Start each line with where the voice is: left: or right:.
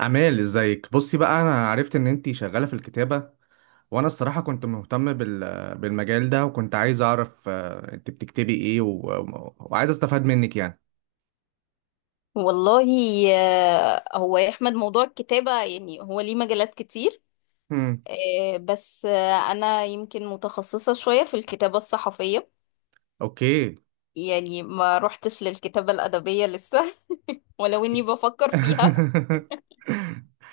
right: أمال، ازيك؟ بصي بقى، انا عرفت ان انتي شغالة في الكتابة. وانا الصراحة كنت مهتم بالمجال ده، وكنت عايز اعرف انت بتكتبي ايه، وعايز استفاد منك يعني.
left: والله. هو يا احمد، موضوع الكتابة، يعني هو ليه مجالات كتير.
right: امم.
left: بس انا يمكن متخصصة شوية في الكتابة الصحفية،
right: اوكي.
left: يعني ما روحتش للكتابة الأدبية لسه. ولو اني بفكر فيها.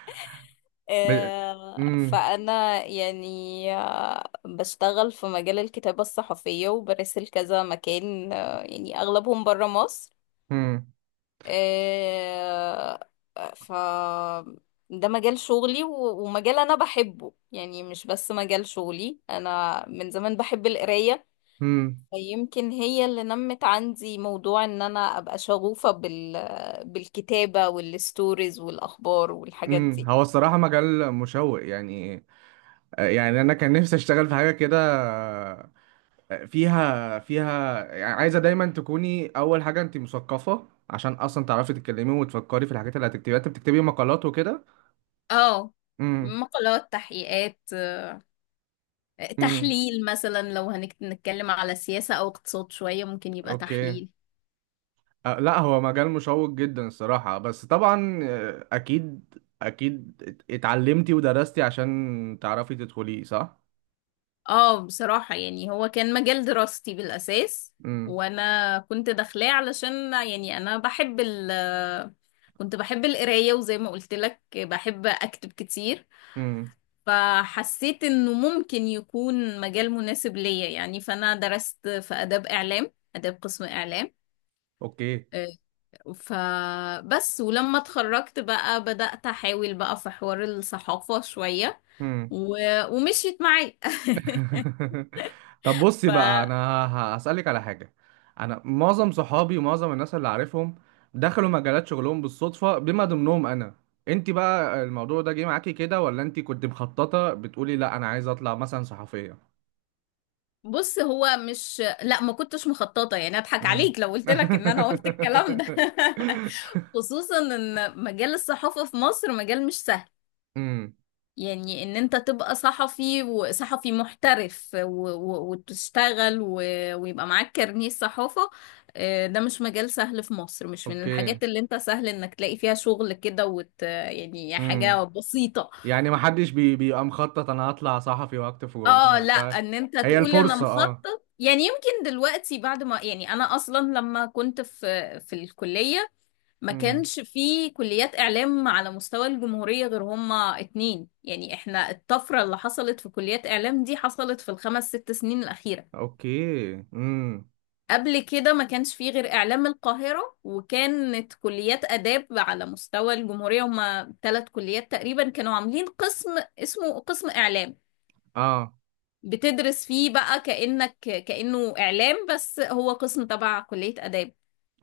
right: ب... امم.
left: فانا يعني بشتغل في مجال الكتابة الصحفية وبرسل كذا مكان، يعني اغلبهم برا مصر.
right: امم.
left: آه، ف ده مجال شغلي و- ومجال انا بحبه، يعني مش بس مجال شغلي، انا من زمان بحب القراية.
right: امم.
left: يمكن هي اللي نمت عندي موضوع ان انا ابقى شغوفة بالكتابة والستوريز والاخبار والحاجات
right: امم.
left: دي.
right: هو الصراحة مجال مشوق يعني. يعني انا كان نفسي اشتغل في حاجة كده فيها يعني. عايزة دايما تكوني، أول حاجة، أنت مثقفة عشان أصلا تعرفي تتكلمي وتفكري في الحاجات اللي هتكتبيها. أنت بتكتبي مقالات وكده؟
left: اه،
right: امم.
left: مقالات، تحقيقات.
right: امم.
left: تحليل مثلا، لو هنتكلم على سياسة او اقتصاد شوية ممكن يبقى
right: أوكي.
left: تحليل.
right: أه، لا، هو مجال مشوق جدا الصراحة، بس طبعا أكيد. أكيد اتعلمتي ودرستي عشان تعرفي تدخليه، صح؟
left: اه، بصراحة يعني هو كان مجال دراستي بالأساس.
right: امم.
left: وأنا كنت داخلاه علشان، يعني أنا بحب ال كنت بحب القراية، وزي ما قلت لك بحب أكتب كتير.
right: امم.
left: فحسيت إنه ممكن يكون مجال مناسب ليا. يعني فأنا درست في آداب إعلام، آداب قسم إعلام.
right: أوكي.
left: آه، فبس ولما اتخرجت بقى بدأت أحاول بقى في حوار الصحافة شوية و... ومشيت معايا.
right: طب بصي بقى، انا هسألك على حاجة. انا معظم صحابي ومعظم الناس اللي عارفهم دخلوا مجالات شغلهم بالصدفة، بما ضمنهم انا. انت بقى الموضوع ده جه معاكي كده، ولا انت كنت مخططة بتقولي لا انا عايزة اطلع مثلا صحفية؟
left: بص، هو مش، لا، ما كنتش مخططه، يعني اضحك
right: مم.
left: عليك لو قلت لك ان انا قلت الكلام ده. خصوصا ان مجال الصحافه في مصر مجال مش سهل.
right: امم.
left: يعني ان انت تبقى صحفي وصحفي محترف و... و... وتشتغل و... ويبقى معاك كارنيه صحافه. ده مش مجال سهل في مصر، مش من
right: اوكي.
left: الحاجات اللي انت سهل انك تلاقي فيها شغل كده يعني حاجه
right: امم.
left: بسيطه.
right: يعني ما حدش بيبقى مخطط انا هطلع صحفي واكتب في جورنال
left: اه، لا،
right: وبتاع.
left: ان انت
right: هي
left: تقول انا
right: الفرصة، اه.
left: مخطط، يعني يمكن دلوقتي بعد ما، يعني انا اصلا لما كنت في الكلية، ما
right: امم.
left: كانش في كليات اعلام على مستوى الجمهورية غير هما اتنين. يعني احنا الطفرة اللي حصلت في كليات اعلام دي حصلت في الخمس ست سنين الاخيرة.
right: اوكي. امم.
left: قبل كده ما كانش في غير اعلام القاهرة، وكانت كليات اداب على مستوى الجمهورية هما 3 كليات تقريبا، كانوا عاملين قسم اسمه قسم اعلام.
right: اه.
left: بتدرس فيه بقى كأنه إعلام، بس هو قسم تبع كلية آداب.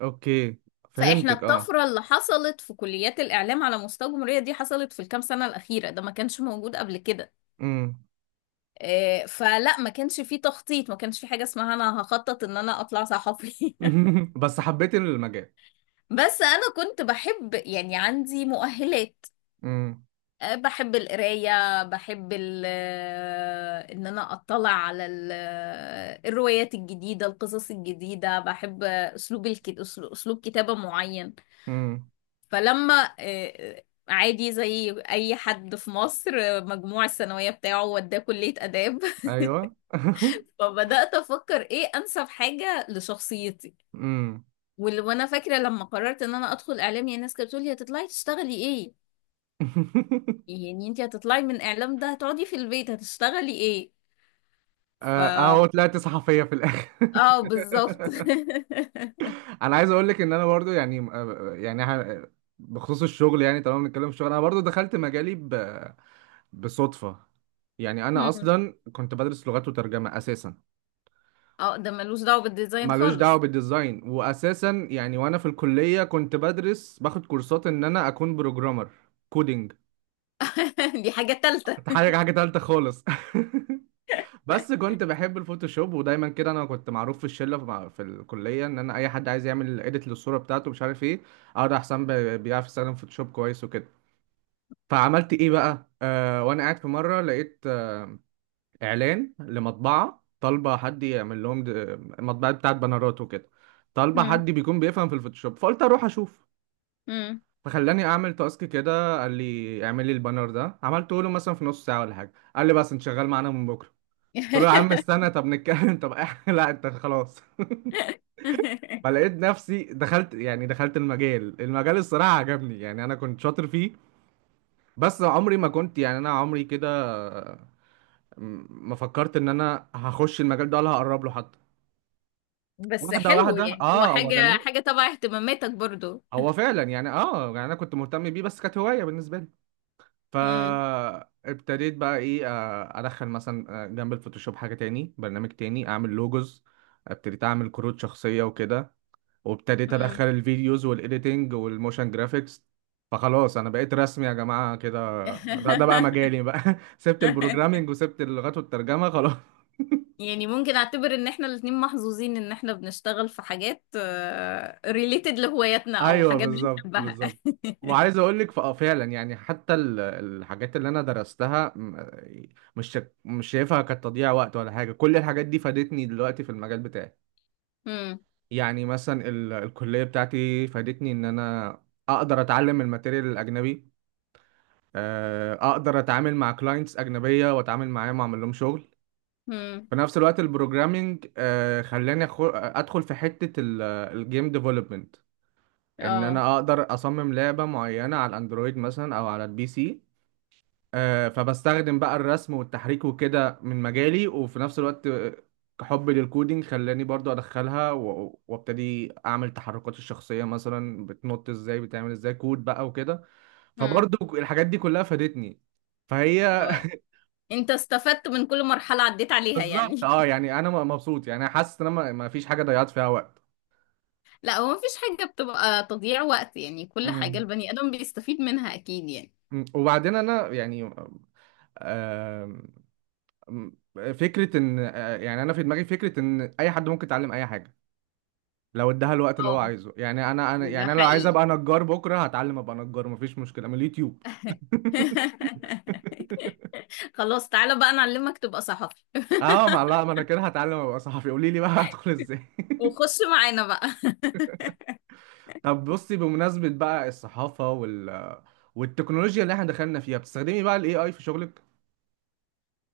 right: اوكي.
left: فإحنا
right: فهمتك، اه.
left: الطفرة اللي حصلت في كليات الإعلام على مستوى الجمهورية دي حصلت في الكام سنة الأخيرة، ده ما كانش موجود قبل كده.
right: امم.
left: فلا، ما كانش فيه تخطيط، ما كانش فيه حاجة اسمها أنا هخطط إن أنا أطلع صحفي.
right: بس حبيت المجال.
left: بس أنا كنت بحب، يعني عندي مؤهلات.
right: امم.
left: بحب القراية، بحب ال آه، إن أنا أطلع على الروايات الجديدة، القصص الجديدة، بحب أسلوب أسلوب كتابة معين.
right: امم.
left: فلما، عادي زي أي حد في مصر، مجموع الثانوية بتاعه وداه كلية آداب.
right: ايوه.
left: فبدأت أفكر إيه أنسب حاجة لشخصيتي.
right: امم.
left: وال- وأنا فاكرة لما قررت إن أنا أدخل إعلام، يعني الناس كانت بتقولي هتطلعي تشتغلي إيه؟ يعني انتي هتطلعي من اعلام ده، هتقعدي في البيت هتشتغلي ايه. ف
right: اهو طلعت صحفية في الاخر.
left: اه، بالظبط.
right: انا عايز اقول لك ان انا برضو يعني يعني بخصوص الشغل، يعني طالما بنتكلم في الشغل، انا برضو دخلت مجالي بصدفة. يعني انا
left: مم.
right: اصلا كنت بدرس لغات وترجمة اساسا.
left: اه، ده ملوش دعوة بالديزاين
right: ملوش دعوة
left: خالص.
right: بالديزاين وأساسا يعني، وأنا في الكلية كنت بدرس باخد كورسات إن أنا أكون بروجرامر، كودينج.
left: دي حاجة تالتة.
right: حاجة تالتة خالص. بس كنت بحب الفوتوشوب، ودايما كده أنا كنت معروف في الشلة، في في الكلية، إن أنا أي حد عايز يعمل إيديت للصورة بتاعته، مش عارف إيه، أقعد أحسن بيعرف يستخدم فوتوشوب كويس وكده. فعملت إيه بقى؟ وأنا قاعد في مرة، لقيت إعلان لمطبعة طالبة حد يعمل لهم مطبعة بتاعت بنرات وكده، طالبة
left: مم.
right: حد بيكون بيفهم في الفوتوشوب، فقلت أروح أشوف.
left: مم.
right: فخلاني اعمل تاسك كده، قال لي اعمل لي البانر ده، عملته له مثلا في نص ساعه ولا حاجه، قال لي بس انت شغال معانا من بكره. قلت له يا عم استنى، طب نتكلم، طب لا انت خلاص. فلقيت نفسي دخلت، يعني دخلت المجال. الصراحه عجبني، يعني انا كنت شاطر فيه، بس عمري ما كنت، يعني انا عمري كده ما فكرت ان انا هخش المجال ده ولا هقرب له حتى.
left: بس
right: واحده
left: حلو،
right: واحده،
left: يعني هو
right: اه، هو
left: حاجة
right: جميل،
left: حاجة تبع اهتماماتك برضو.
right: هو فعلا يعني. اه، يعني انا كنت مهتم بيه، بس كانت هوايه بالنسبه لي.
left: مم.
right: فابتديت بقى ايه، ادخل مثلا جنب الفوتوشوب حاجة تاني، برنامج تاني، اعمل لوجوز. ابتديت اعمل كروت شخصية وكده، وابتديت ادخل
left: مم.
right: الفيديوز والايديتنج والموشن جرافيكس. فخلاص انا بقيت رسمي يا جماعة كده. ده بقى مجالي بقى. سبت البروجرامينج وسبت اللغات والترجمة خلاص.
left: يعني ممكن اعتبر ان احنا الاتنين محظوظين ان احنا بنشتغل في حاجات ريليتد لهواياتنا، او
right: ايوه
left: حاجات
right: بالظبط،
left: بنحبها.
right: بالظبط. وعايز اقول لك فعلا، يعني حتى الحاجات اللي انا درستها، مش شايفها كتضييع وقت ولا حاجه. كل الحاجات دي فادتني دلوقتي في المجال بتاعي.
left: مم.
right: يعني مثلا الكليه بتاعتي فادتني ان انا اقدر اتعلم الماتيريال الاجنبي، اقدر اتعامل مع كلاينتس اجنبيه واتعامل معاهم واعمل لهم شغل.
left: مم.
right: في نفس الوقت البروجرامينج خلاني ادخل في حته الجيم ديفلوبمنت، ان
left: اه.
right: انا اقدر اصمم لعبة معينة على الاندرويد مثلا او على البي سي. فبستخدم بقى الرسم والتحريك وكده من مجالي، وفي نفس الوقت حبي للكودينج خلاني برضو ادخلها، وابتدي اعمل تحركات الشخصية، مثلا بتنط ازاي، بتعمل ازاي كود بقى وكده.
left: مم.
right: فبرضو الحاجات دي كلها فادتني، فهي.
left: انت استفدت من كل مرحلة عديت عليها،
right: بالظبط،
left: يعني.
right: اه. يعني انا مبسوط، يعني حاسس ان انا ما فيش حاجة ضيعت فيها وقت.
left: لا، هو مفيش حاجة بتبقى تضييع وقت، يعني كل حاجة
right: مم.
left: البني آدم بيستفيد منها أكيد، يعني.
right: مم. وبعدين انا يعني م- فكرة ان يعني انا في دماغي فكرة ان اي حد ممكن يتعلم اي حاجة لو اداها الوقت اللي هو
left: اه،
right: عايزه. يعني انا
left: ده
right: يعني انا لو عايز
left: حقيقي.
right: ابقى نجار بكرة هتعلم ابقى نجار، مفيش مشكلة، من اليوتيوب.
left: خلاص، تعالى بقى نعلمك تبقى صحفي
right: اه، ما لا، ما انا كده هتعلم ابقى صحفي. قولي لي بقى هدخل ازاي.
left: وخش معانا بقى.
right: طب بصي، بمناسبة بقى الصحافة والتكنولوجيا اللي احنا دخلنا فيها، بتستخدمي بقى الاي اي في شغلك؟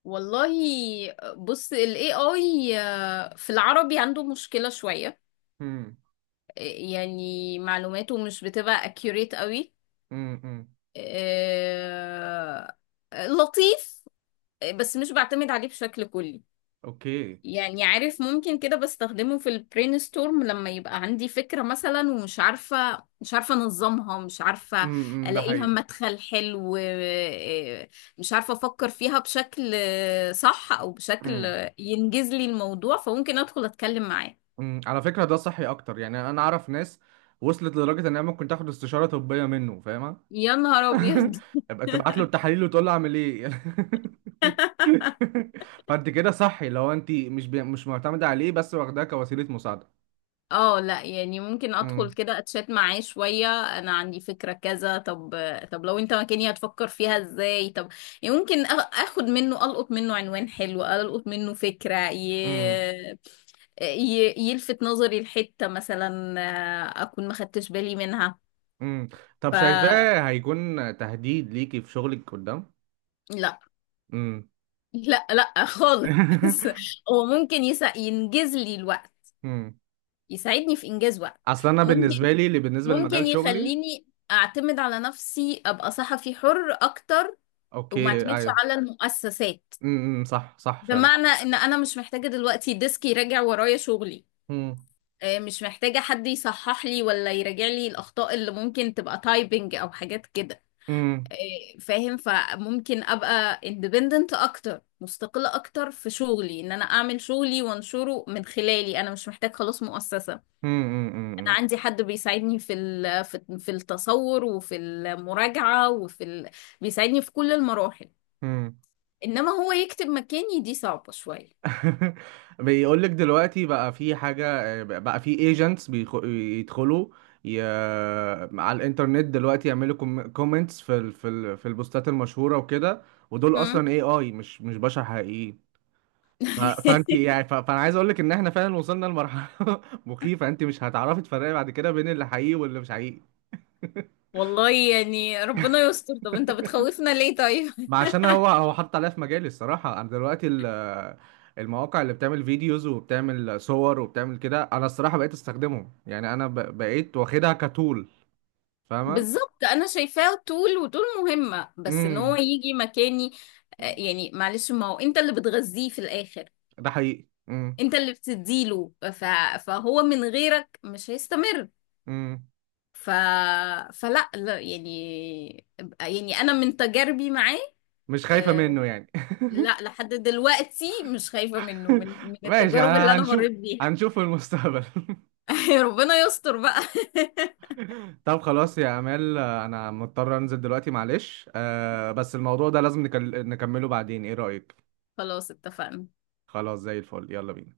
left: والله، بص، ال AI في العربي عنده مشكلة شوية.
right: امم.
left: يعني معلوماته مش بتبقى accurate قوي.
right: امم.
left: آه، لطيف. بس مش بعتمد عليه بشكل كلي.
right: اوكي.
left: يعني عارف، ممكن كده بستخدمه في البرين ستورم لما يبقى عندي فكرة مثلا، ومش عارفة، مش عارفة انظمها، مش عارفة
right: امم. ده
left: الاقي لها
right: حقيقي.
left: مدخل حلو، إيه، مش عارفة افكر فيها بشكل صح او بشكل ينجز لي الموضوع، فممكن ادخل اتكلم معاه.
right: مم، على فكرة، ده صحي أكتر. يعني أنا أعرف ناس وصلت لدرجة إنها ممكن تاخد استشارة طبية منه، فاهمة؟
left: يا نهار ابيض.
right: يبقى تبعت له التحاليل وتقول له أعمل إيه. فأنت كده صحي، لو أنت مش معتمدة عليه بس واخداه كوسيلة مساعدة.
left: اه، لا يعني ممكن ادخل
right: مم،
left: كده اتشات معاه شوية، انا عندي فكرة كذا. طب لو انت مكاني هتفكر فيها ازاي. طب، يعني ممكن اخد منه، القط منه عنوان حلو، القط منه فكرة
right: مم،
left: يلفت نظري لحتة مثلا، اكون ما خدتش بالي منها.
right: مم. طب
left: ف
right: شايفاه هيكون تهديد ليكي في شغلك قدام؟
left: لا،
right: مم.
left: لا، لا خالص. هو ممكن ينجز لي الوقت،
right: مم.
left: يساعدني في إنجاز وقت.
right: أصل أنا
left: ممكن
right: بالنسبة لي، اللي بالنسبة لمجال
left: ممكن
right: شغلي.
left: يخليني أعتمد على نفسي، أبقى صحفي حر أكتر، وما
right: أوكي،
left: اعتمدش
right: أيوه.
left: على المؤسسات.
right: مم، مم، صح، صح، فعلا.
left: بمعنى إن أنا مش محتاجة دلوقتي ديسك يراجع ورايا شغلي،
right: مم،
left: مش محتاجة حد يصحح لي ولا يراجع لي الأخطاء اللي ممكن تبقى تايبنج أو حاجات كده.
right: مم.
left: فاهم، فممكن أبقى independent أكتر، مستقلة أكتر في شغلي، إن أنا أعمل شغلي وأنشره من خلالي أنا، مش محتاج خلاص مؤسسة.
right: امم.
left: أنا عندي حد بيساعدني في ال- في في التصور، وفي المراجعة، بيساعدني في كل المراحل.
right: امم.
left: إنما هو يكتب مكاني، دي صعبة شوية.
right: بيقول لك دلوقتي بقى في حاجة بقى، في ايجنتس بيدخلوا ي... على الانترنت دلوقتي، يعملوا كومنتس في البوستات المشهورة وكده، ودول اصلا
left: هم؟
right: اي اي، مش بشر حقيقيين. فانت يعني، فانا عايز اقول لك ان احنا فعلا وصلنا لمرحلة مخيفة. انت مش هتعرفي تفرقي بعد كده بين اللي حقيقي واللي مش حقيقي.
left: والله يعني ربنا يستر، طب انت بتخوفنا ليه طيب؟
right: ما عشان هو حط عليا في مجالي، الصراحة. أنا دلوقتي المواقع اللي بتعمل فيديوز وبتعمل صور وبتعمل كده، أنا الصراحة بقيت أستخدمهم. يعني أنا بقيت واخدها كتول، فاهمة؟
left: بالظبط، انا شايفاه طول وطول مهمة، بس ان هو
right: امم.
left: يجي مكاني، يعني معلش، ما هو انت اللي بتغذيه في الاخر،
right: ده حقيقي. امم.
left: انت اللي بتديله. فهو من غيرك مش هيستمر.
right: امم.
left: ف... فلا، لا يعني، يعني انا من تجاربي معاه،
right: مش خايفة
left: آه،
right: منه يعني.
left: لا، لحد دلوقتي مش خايفة منه، من
right: ماشي،
left: التجارب اللي
right: أنا
left: انا مريت بيها.
right: هنشوف في المستقبل.
left: ربنا يستر بقى.
right: طب خلاص يا أمال، أنا مضطر أنزل دلوقتي، معلش. بس الموضوع ده لازم نكمله بعدين، إيه رأيك؟
left: خلاص، اتفقنا.
right: خلاص، زي الفل، يلا بينا.